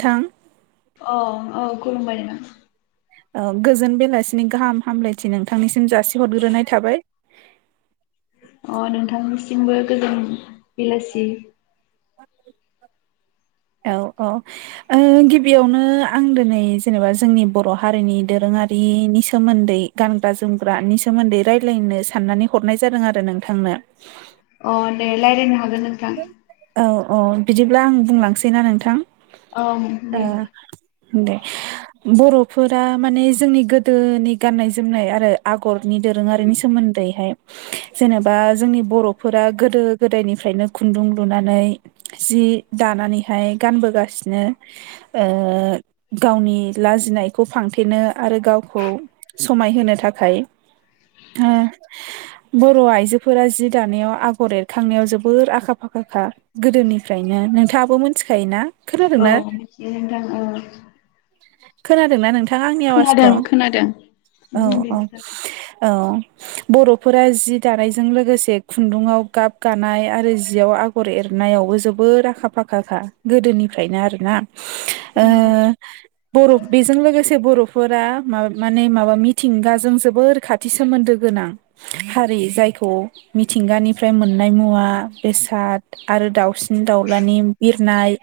थां [inaudible] औ औ खुलुमबाय नोंथां औ गोजोन बेलासिनि गाहाम हामलायथि नोंथांनिसिम जासिहरग्रोनाय थाबाय [inaudible] अ नोंथांनिसिमबो गोजोन बेलासि [unintelligible] [inaudible] औ औ ओ गिबियावनो आं दोनै जेनेबा जोंनि बर' हारिनि दोरोङारि इनि सोमोन्दै गानग्रा-जोमग्रानि सोमोन्दै रायलायनो साननानै हरनाय जादों आरो नोंथांनो [inaudible] अ दे रायलायनो हागोन नोंथां। औ औ बिदिब्ला आं बुंलांसै ना नोंथां औ ओ दे दे बर'फोरा माने जोंनि गोदोनि गाननाय जोमनाय आरो आगर नि दोरोङारिनि सोमोन्दैहाय जेनेबा जोंनि बर'फोरा गोदो गोदायनिफ्रायनो खुन्दुं लुनानै जि दानानैहाय गानबोगासिनो ओ गावनि लाजिनायखौ फांथेनो आरो गावखौ समायहोनो थाखाय ओ बर' आइजोफोरा जि दानायाव आगर एरखांनायाव जोबोर आखा फाखा खा गोदोनिफ्रायनो नोंथाङाबो मोनथिखा योना औ खोनादोंना दे नोंथां औ खोनादोंना नोंथां ङा आंनि आवाजखौ औ बुंदो औ नोंथां औ बर'फोरा जि दानायजों लोगोसे खुन्दुंवाव गाब गानाय आरो जि याव आगर एरनायावबो जोबोद आखा-फाखाखा गोदोनिफ्रायनो आरो ना ओ अ बरफ बेजों लोगोसे बरफ फोरा माबा माने माबा मिथिंगाजों जोबोर खाथि सोमोन्दो गोनां हारि जाय यखौ मिथिंगानिफ्राय मोननाय मुवा बेसाद आरो दाउसिन-दाउलानि बिरनाय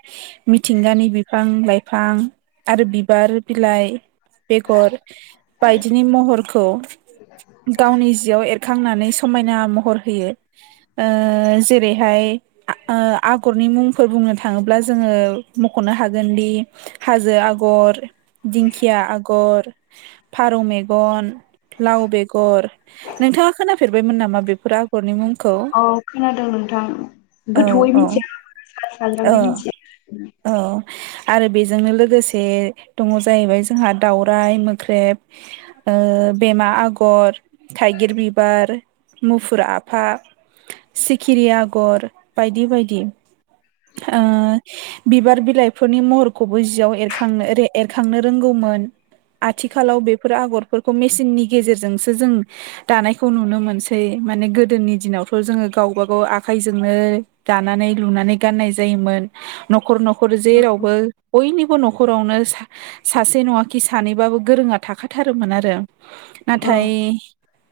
मिथिंगानि बिफां लाइफां आरो बिबार बिलाइ बेगर बायदिनि महरखौ गावनि जिआव एर खांनानै समायना महर होयो ओ जेरै हाय ओ आगरनि मुंफोर बुंनो थाङोब्ला जोङो मख'नो हागोन दि हाजो आगर' दिंखिया आगर'फारौ मेगन' लाव बेगर' नोंथाङा खोनाफेरबायमोन नामा बेफोर आगरनि मुं औ खोनादों नों थां औ गोथौयै औ मिथिया औ सा-साज्राङै मिथियो। औ आरो बेजोंनो लोगोसे दङ' जाहैबाय जोंहा दावराइ मोख्रेब' ओ बेमा आगर' थाइगिर बिबार' मुफुर आफा' सिखिरि आगर' बायदि बायदि। ओ बिबार बिलाइफोरनि महरखौबो जियाव एरखांनो एरखांनो रोंगौ -मोन आथिखालाव बेफोर माने गोदोनि दिनावथ जोङो गावबा -गाव आखायजोंनो दानानै लुनानै गाननाय जायोमोन नखर -नखर जेरावबो औ बयनिबो न- -खरावनो सासे नङा खि सानैबाबो गोरोङा थाखाथारोमोन आरो। औ नाथाय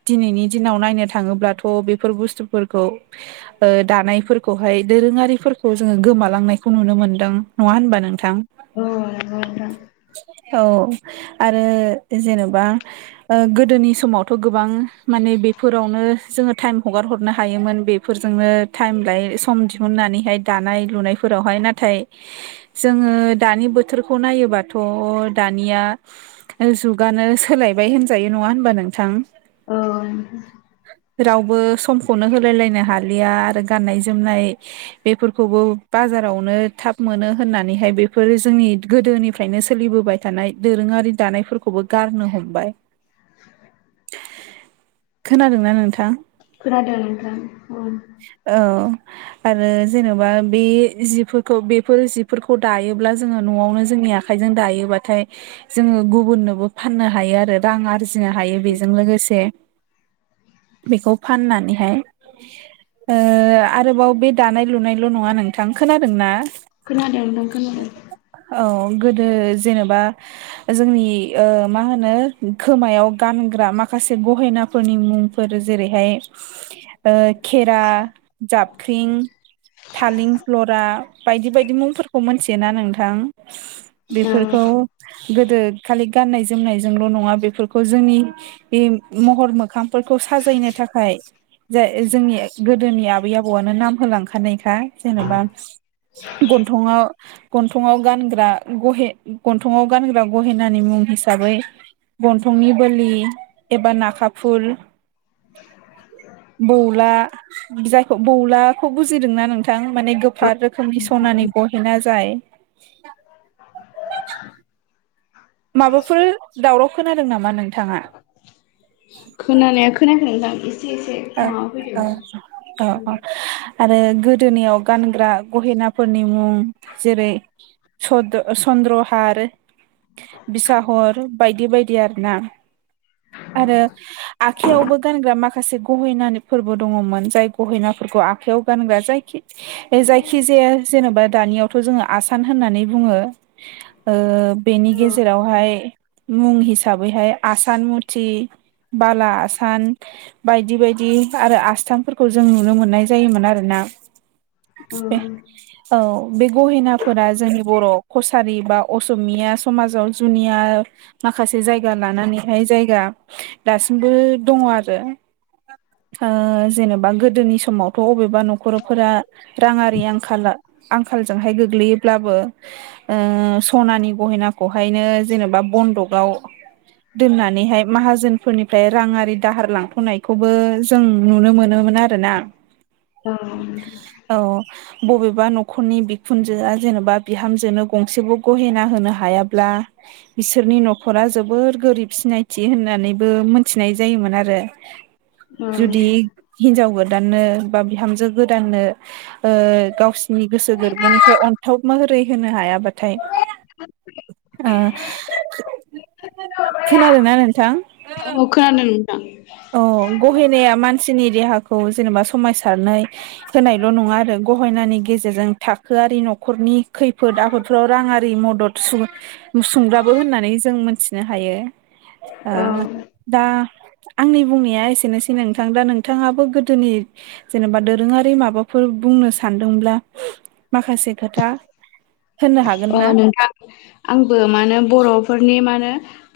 दिनैनि दिनाव नायनो थाङोब्लाथ बेफोर बुस्थुफोरखौ। [unintelligible] दानायफोरखौहाय दोरोङारिफोरखौ जोङो गोमालांनायखौ नुनो मोन्दों नङा होनबा नों- -थां औ नंगौ नोंथां औ। आरो जेनेबा गोदोनि समावथ गोबां माने बेफोरावनो जोङो टाइम हगार हरनो हायोमोन बे फोरजोंनो टाइम लायो सम दिहुननानैहाय दानाय लुनायफोरावहाय नाथाय जों। दानि बोथोरखौ नायोबाथ दानिया जुगानो सोलायबाय होन -जायो नङा होनबा नोंथां। औ रावबो समखौनो होलायलायनो हा -लिया आरो गाननाय जोमनाय बेफोरखौबो बाजारावनो थाब मोनो होननानैहाय। बेफोरो जोंनि गोदोनिफ्रायनो सोलिबोबाय थानाय दोरोङारि दानायफोरखौबो गारनो हमबाय। खोनादोंना नोंथां खोनादों नोंथां। औ औ। आरो जेनेबा बे जिफोरखौ बेफोर जिफोरखौ दायोब्ला जोङो नआवनो जों -नि आखाइजों दायोबाथाय जोङो गुबुननोबो फाननो हायो आरो रां आर -जिनो हायो बेजों लोगोसे बेखौ फाननानैहाय ओ आरोबाव बे दानाय लुनायल नङा नोंथां खोनादोंना खोनादों नोंथां खोनादों। औ गोदो जेनेबा जोंनि ओ मा होनो खोमायाव गानग्रा माखा -खासे गहेनाफोरनि मुंफोर जेरैहाय ओ खेरा जाबख्रिं थालिंफ्लरा बायदि बायदि मुंफोरखौ मिथियोना नोंथां बेफोरखौ औ गोदो खालि गाननाय जोमनायजोंल नङा बेफोरखौ जोंनि महर मोखां फोरखौ साजायनो थाखाय जाय जोंनि गोदोनि आबै आबौआनो नाम होलांखानायखा जेनबा गन्थंआव गानग्रा गहे गन्थंआव गानग्रा गहेनानि मुं हिसाबै गन्थंनि बोलि एबा नाखाफुल [unintelligible] बौला जायखौ बौलाखौ बुजिदोंना नोंथां माने गोफार रोखोमनि सनानि गहेना जाय माबाफोर दावराव खोनादों नामा नोंथाङा खोनानाया खोनायाखै नोंथां। एसे एसे अ माबा औ औ औ। फैदों आरो गोदोनियाव गानग्रा गहेनाफोरनि मुं जेरै सद सन न्द्रहार बिसाहर बायदि बायदि आरोना। आरो आखयावबो गानग्रा माखासे गहेनानिफोरबो दङमोन जाय गहेनाफोरखौ आखाइयाव गानग्रा जायखि जायखिजाया जेनेबा दानियावथ' जोङो आसान होननानै बुङो बेनि गेजेरावहाय मुं हिसाबैहाय आसान मुथि, बाला आसान बायदि बायदि आरो आसथामफोरखौ जों नुनो मोननाय जायोमोन आरोना। औ बे औ औ बे गहेनाफोरा जोंनि बर' कसारि बा असमिया समाजाव जुनिया माखासे जायगा लानानैहाय जायगा दासिमबो दङ' आरो। जेनेबा गोदोनि समावथ' अबेबा न'खरफोरा राङारि आंखाला आंखालजोंहाय गोग्लैयोब्लाबो ओ सनानि गहेनाखौहायनो जेनेबा बन्दकआव दोननानैहाय माहाजोनफोरनिफ्राय राङारि दाहार लांथ'नाय खौबो जों नुनो मोनोमोन आरोना। औ नोंथा। औ बबेबा न'खरनि बिखुनजोआ जेनेबा बिहामजोनो गंसेबो गहेना होनो हायाब्ला बिसोरनि न'खरा जोबोर गोरिब सिनायथि होननानैबो मोनथिनाय जायोमोन आरो। जुदि हिनजाव गो‌ दाननो बा बिहामजो गोदाननो ओ गावसोरनि गोसो-गोरबोनिफ्राय अनथोब मह रै होनो हायाबाथाय औ। ओ खोनादोंना नोंथां? औ खोनादों। अ गहेनाया मान मानसिनि देहाखौ जेनेबा समायसारनाय होनायल' नङा आरो गहेनानि गेजेरजों थाखो आरि न'खरनि खैफोद-आफोदफोराव राङारि मदद सुं सुंग्राबो होननानै जों मोन मिथिनो हायो। ओ औ दा आंनि बुंनाया एसेनोसै नोंथां दा नोंथाङाबो गोदोनि जेनेबा दोरोङारि माबाफोर बुं बुंनो सानदोंब्ला माखासे खोथा होननो हागोन अ ना नोंथां आंबो मानो बर'फोरनि माने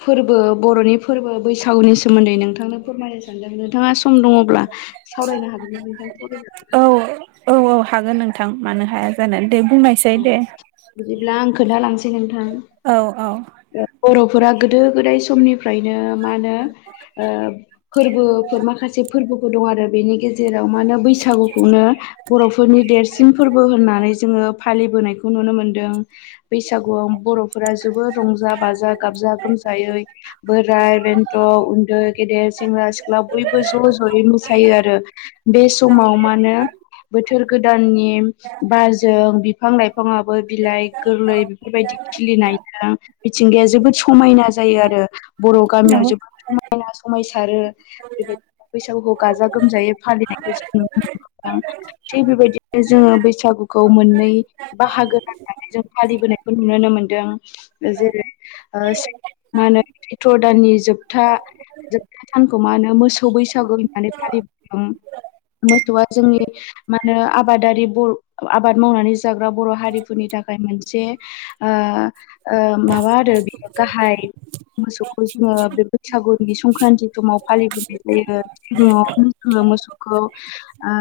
फोरबो बर'नि फोरबो बैसागुनि सोमोन्दै नोंथांनो फोरमायनो सानदों नोंथाङा सम दङ'ब्ला? सावरायनो हागोनना नोंथां फरा [unintelligible] औ औ औ हागोन नोंथां मानो हाया जानो। दे बुंनायसै ओ दे बिदिब्ला आं खोन्थालांसै नों औ औ। बर'फोरा गोदो गोदाय समनिफ्रायनो मा होनो ओ फोरबोफोर माखासे फोरबोफोर दं आरो बेनि गेजेर राव मा होनो बैसागुखौनो बर'फोरनि देरसिन फोरबो होननानै जोङो फालिबोनायखौ नुनो मोन्दों बैसागुआव बर'फोरा जोबोद रंजा बाजा गाबजा गोमजायै बोराय-बेन्थ', उन्दै-गेदेर, सेंग्रा-सिख्ला बयबो ज'-ज'यै मोसायो आरो बे समाव मा होनो बोथोर गोदाननि बारजों बिफां-लाइफाङाबो बिलाइ गोरलै बेफोरबायदि खिलिनायजों मिथिंगाया जोबोद समायना जायो आरो बर' गामियाव जोबोद समाय समायना समायसारो बेबायदिनो बैसागुखौ गाजा-गोमजायै फालिनायखौ जों नुनो मोनो। थिग बेबायदिनो जोङो बैसागुखौ मोननै बाहागो राननानै जों फालि नायखौ नुनो मोनदों जेरै ओ मा होनो सैत्र दाननि जोबथा जोबथा सानखौ मा होनो मोसौ बैसागु होननानै फालिबोदों। मोसौआ जोंनि मा होनो आबादारि बर आबाद मावनानै जाग्रा बर' हारिफोरनि थाखाय मोनसे ओ ओ माबा आरो बे गाहाय मोसौखौ जोङो बे बैसागु संक्रान्ति समाव फालिबोनाय जायो सिगाङाव‌ मोसौखौ ओ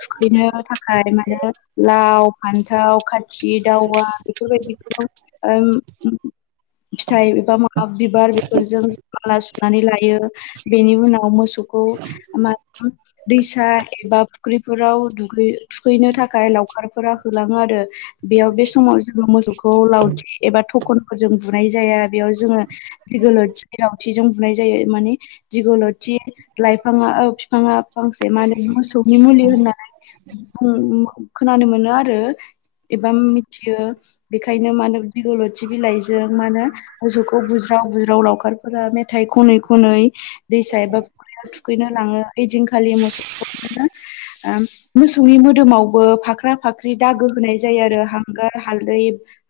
थुखैनो थाखाय माने लाव फान्थाव थाव खाथि दावा बेफोरबायदिखौ ओम ओ फिथाइ एबा माबा बिबार बेफोरजों माला सुनानै लायो बेनि उनाव मोसौ खौ‌‌मा होनो दैसा एबा फुख्रिफोरावु दुगै थुखैनो थाखाय लाव खारफोरा होलाङो आरो बेयाव बे समाव जोङो मोसौखौ लावथि एबा थ खनजों‌ बुनाय जाया‌ बेयाव जों दिगिलथि लावथि जों फुनाय जायो माने दिगलथि लाइफाङा बिफाङा फांसे मा होनो मोसौनि मुलि होननाय खोनानो मोनो आरो एबा मिथियो बेखायनो मा होनो दिगल थि बिलाइजों मा होनो मोसौखौ बुज्राव बुज्राव लावखारफोरा मेथाइ खनै खनै दै एबा फुख थुखैनो लाङो ओइदिनखालि मोस मोसौनि म मोदोमावबो फाख्रा फाख्रि दागो होनाय जायो आरो हांगार हालदै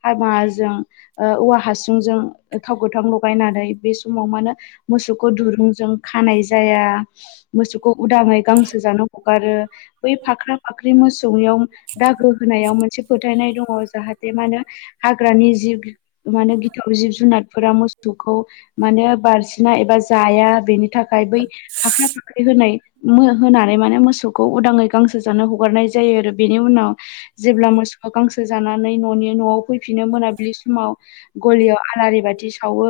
हामाजों औवा हासुंजों थाव गोथां लगायनानै बे समाव मा होनो मोसौखौ दुरुंजों खानाय ज मोसखौ उदाङै गांसो जानो हगारो बै फाख्रा फाख्रि मोसौ संयाव दागो होनायाव मोनसे फोथायनाय दङ जाहाथे मा होन हाग्रानि जि माने गिथाव जिब जुनारफोरा मोसौखौ माने बारसिन बिना एबा जाया बेनि थाखाय बै हाख्रा फाखै होनाय होनानै माने मोसौखौ उदाङै गांसो जानो हगारनाय जायो आरो बेनि उनाव जेब्ला मोसौ गांसो जानानै न'नि न'आव फैफिनो मोनाबिलि समाव गलियाव आलारि बाथि सावो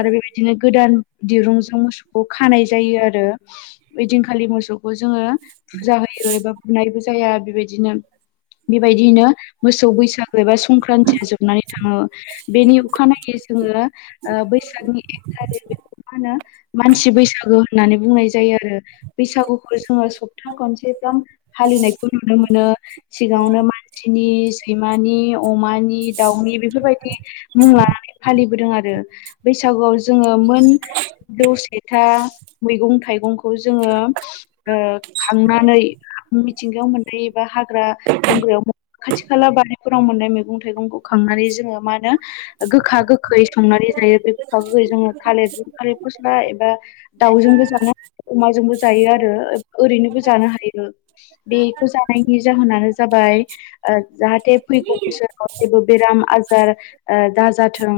आरो बेबायदिनो गोदान दिरुंजों मोसौ खानाय जायो आरो ओइदिनखालि मोसौखौ जोङो फुजा होयो एबा बुनायबो जाया बेबायदि बिदिनो बेबायदियनो मोसौ बैसागु एबा संक्रान्तया जोबनानै थाङो बेनि अखानायै जोङो बैसागनि एक थारिख बे अखाा होनो मानसि बैसागु होननानै बुंनाय जायो आरो बैसागुखौ जोङो सप्ता खनसे दम हालिनायखौ नुनो मोनो सिगाङावनो मानसिनि सैमानि अमानि दाउनि बेफोरबायदि मुं लानानै फालिबोदों आरो बैसागुआव जोङो दम दसे फथा मैगं थाइगंखौ जोङो खांनानै मिथिंगायाव मोननायबा हाग्रा बंग्रायाव खाथि खाला बारिफोराव मोननाय मैगं थाइगंखौ खांनानै जो मा होन गोखा गोखै संनानै जायो बे गोखा गोखै जोङो थालिरजों थालिर गस्ला दाउजोंबो जानो अमाजोंबो जायो आरो ओरैनोबो जानो हायो जानायनि जाहोनानो जाबाय जाहाथे फैगौ बोसोराव जेबो बेराम आज दाजाथों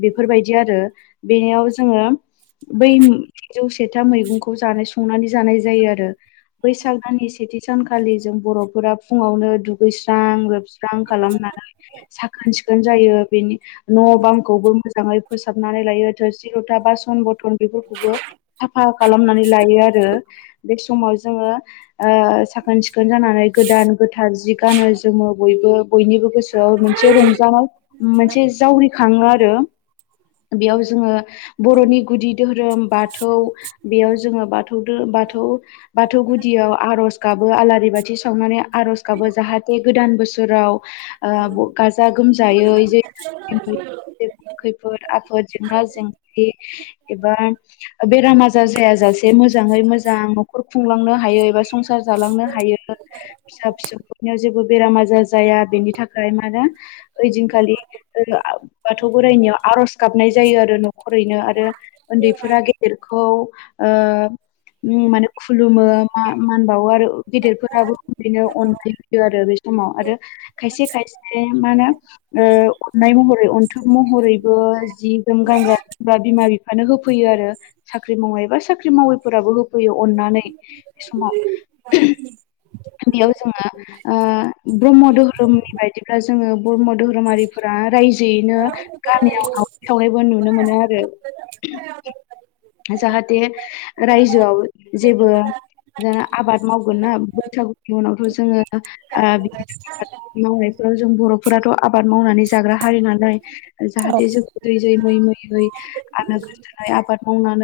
बेफोरबायदि आरो बेनियाव जोङो बै थजौ सेथा मैगंखौ जानाय संनानै जानाय जायो आरो बैसागनि सेथि सानखालि जों बर'फोरा फुङावनो दुगैस्रां लोबस्रां खालामनानै साखोन सिखोन ज बेनि न' बामखौबो मोजाङै फोसाबनानै लायो थोरसि लथा बा सन बथन साफा खालामनानै लायो आरो बे समाव जोङो साख साखोन सिखोन जानानै गोदान गोथार जि गानो जोमो बयबो बयनिबो गोसोआव मोनसे रंज मजानाव मोनसे जावरिखाङो आरो बेयाव जोङो बर'नि गुदि धोरोम बाथौ बेयाव जोङो बाथौ धोरोम बाथौ गुदियाव आर'ज गाबो आलारि बाथि सावनानै आर'ज गाबो जाहाथे गोदान [unintelligible] गोमजायै जे [inaudible] खैफोद आफोद जेंना जेंग एबा बेराम आजार जाय जासे एसे मोजाङै मोजां न'खर खुंलांनो हायो एबा संसार जालांनो हायो। फिसा फिसौफोरनियाव जेबो बेराम आजार जाया बेनि थाखाय मानो ओइदिनखालि बाथौ बोराइनियाव आर'ज गाबनाय जायो आरो न'खरैनो आरो उन्दैफोरा गेदेर खौ ओ ओम माने खुलुमो मा मानबावो आरो गेदिरफोराबो बिनो अननाय होैयो आरो बे समाव आरो खायसे खायसे ए मानो बिमा बिफानो होफैयो आरो साख्रि मावैबा साख्रि मावैफोराबो होफैयो अननानै बे समाव द [unintelligible] बेयाव जोङो ओ ब्रह्म धोरोमनि बायदिब्ला जोङो ब्रह्म धोरोमारिफोरा रायजोयैनो गामियाव आवनाय सावनायबो नुनो मोनो आरो जाहाथे रायजोआव जेबो आबाद मावगोन ना बैसागुनि उनावथ' जोङो ओ बिदि आबाद मावनायफोराव जों बर'फोराथ' आबाद मावनानै जाग्रा हारि नाल औ जाहाथे जों ज जै मै मै आलो गोजोनै आबाद मावनानै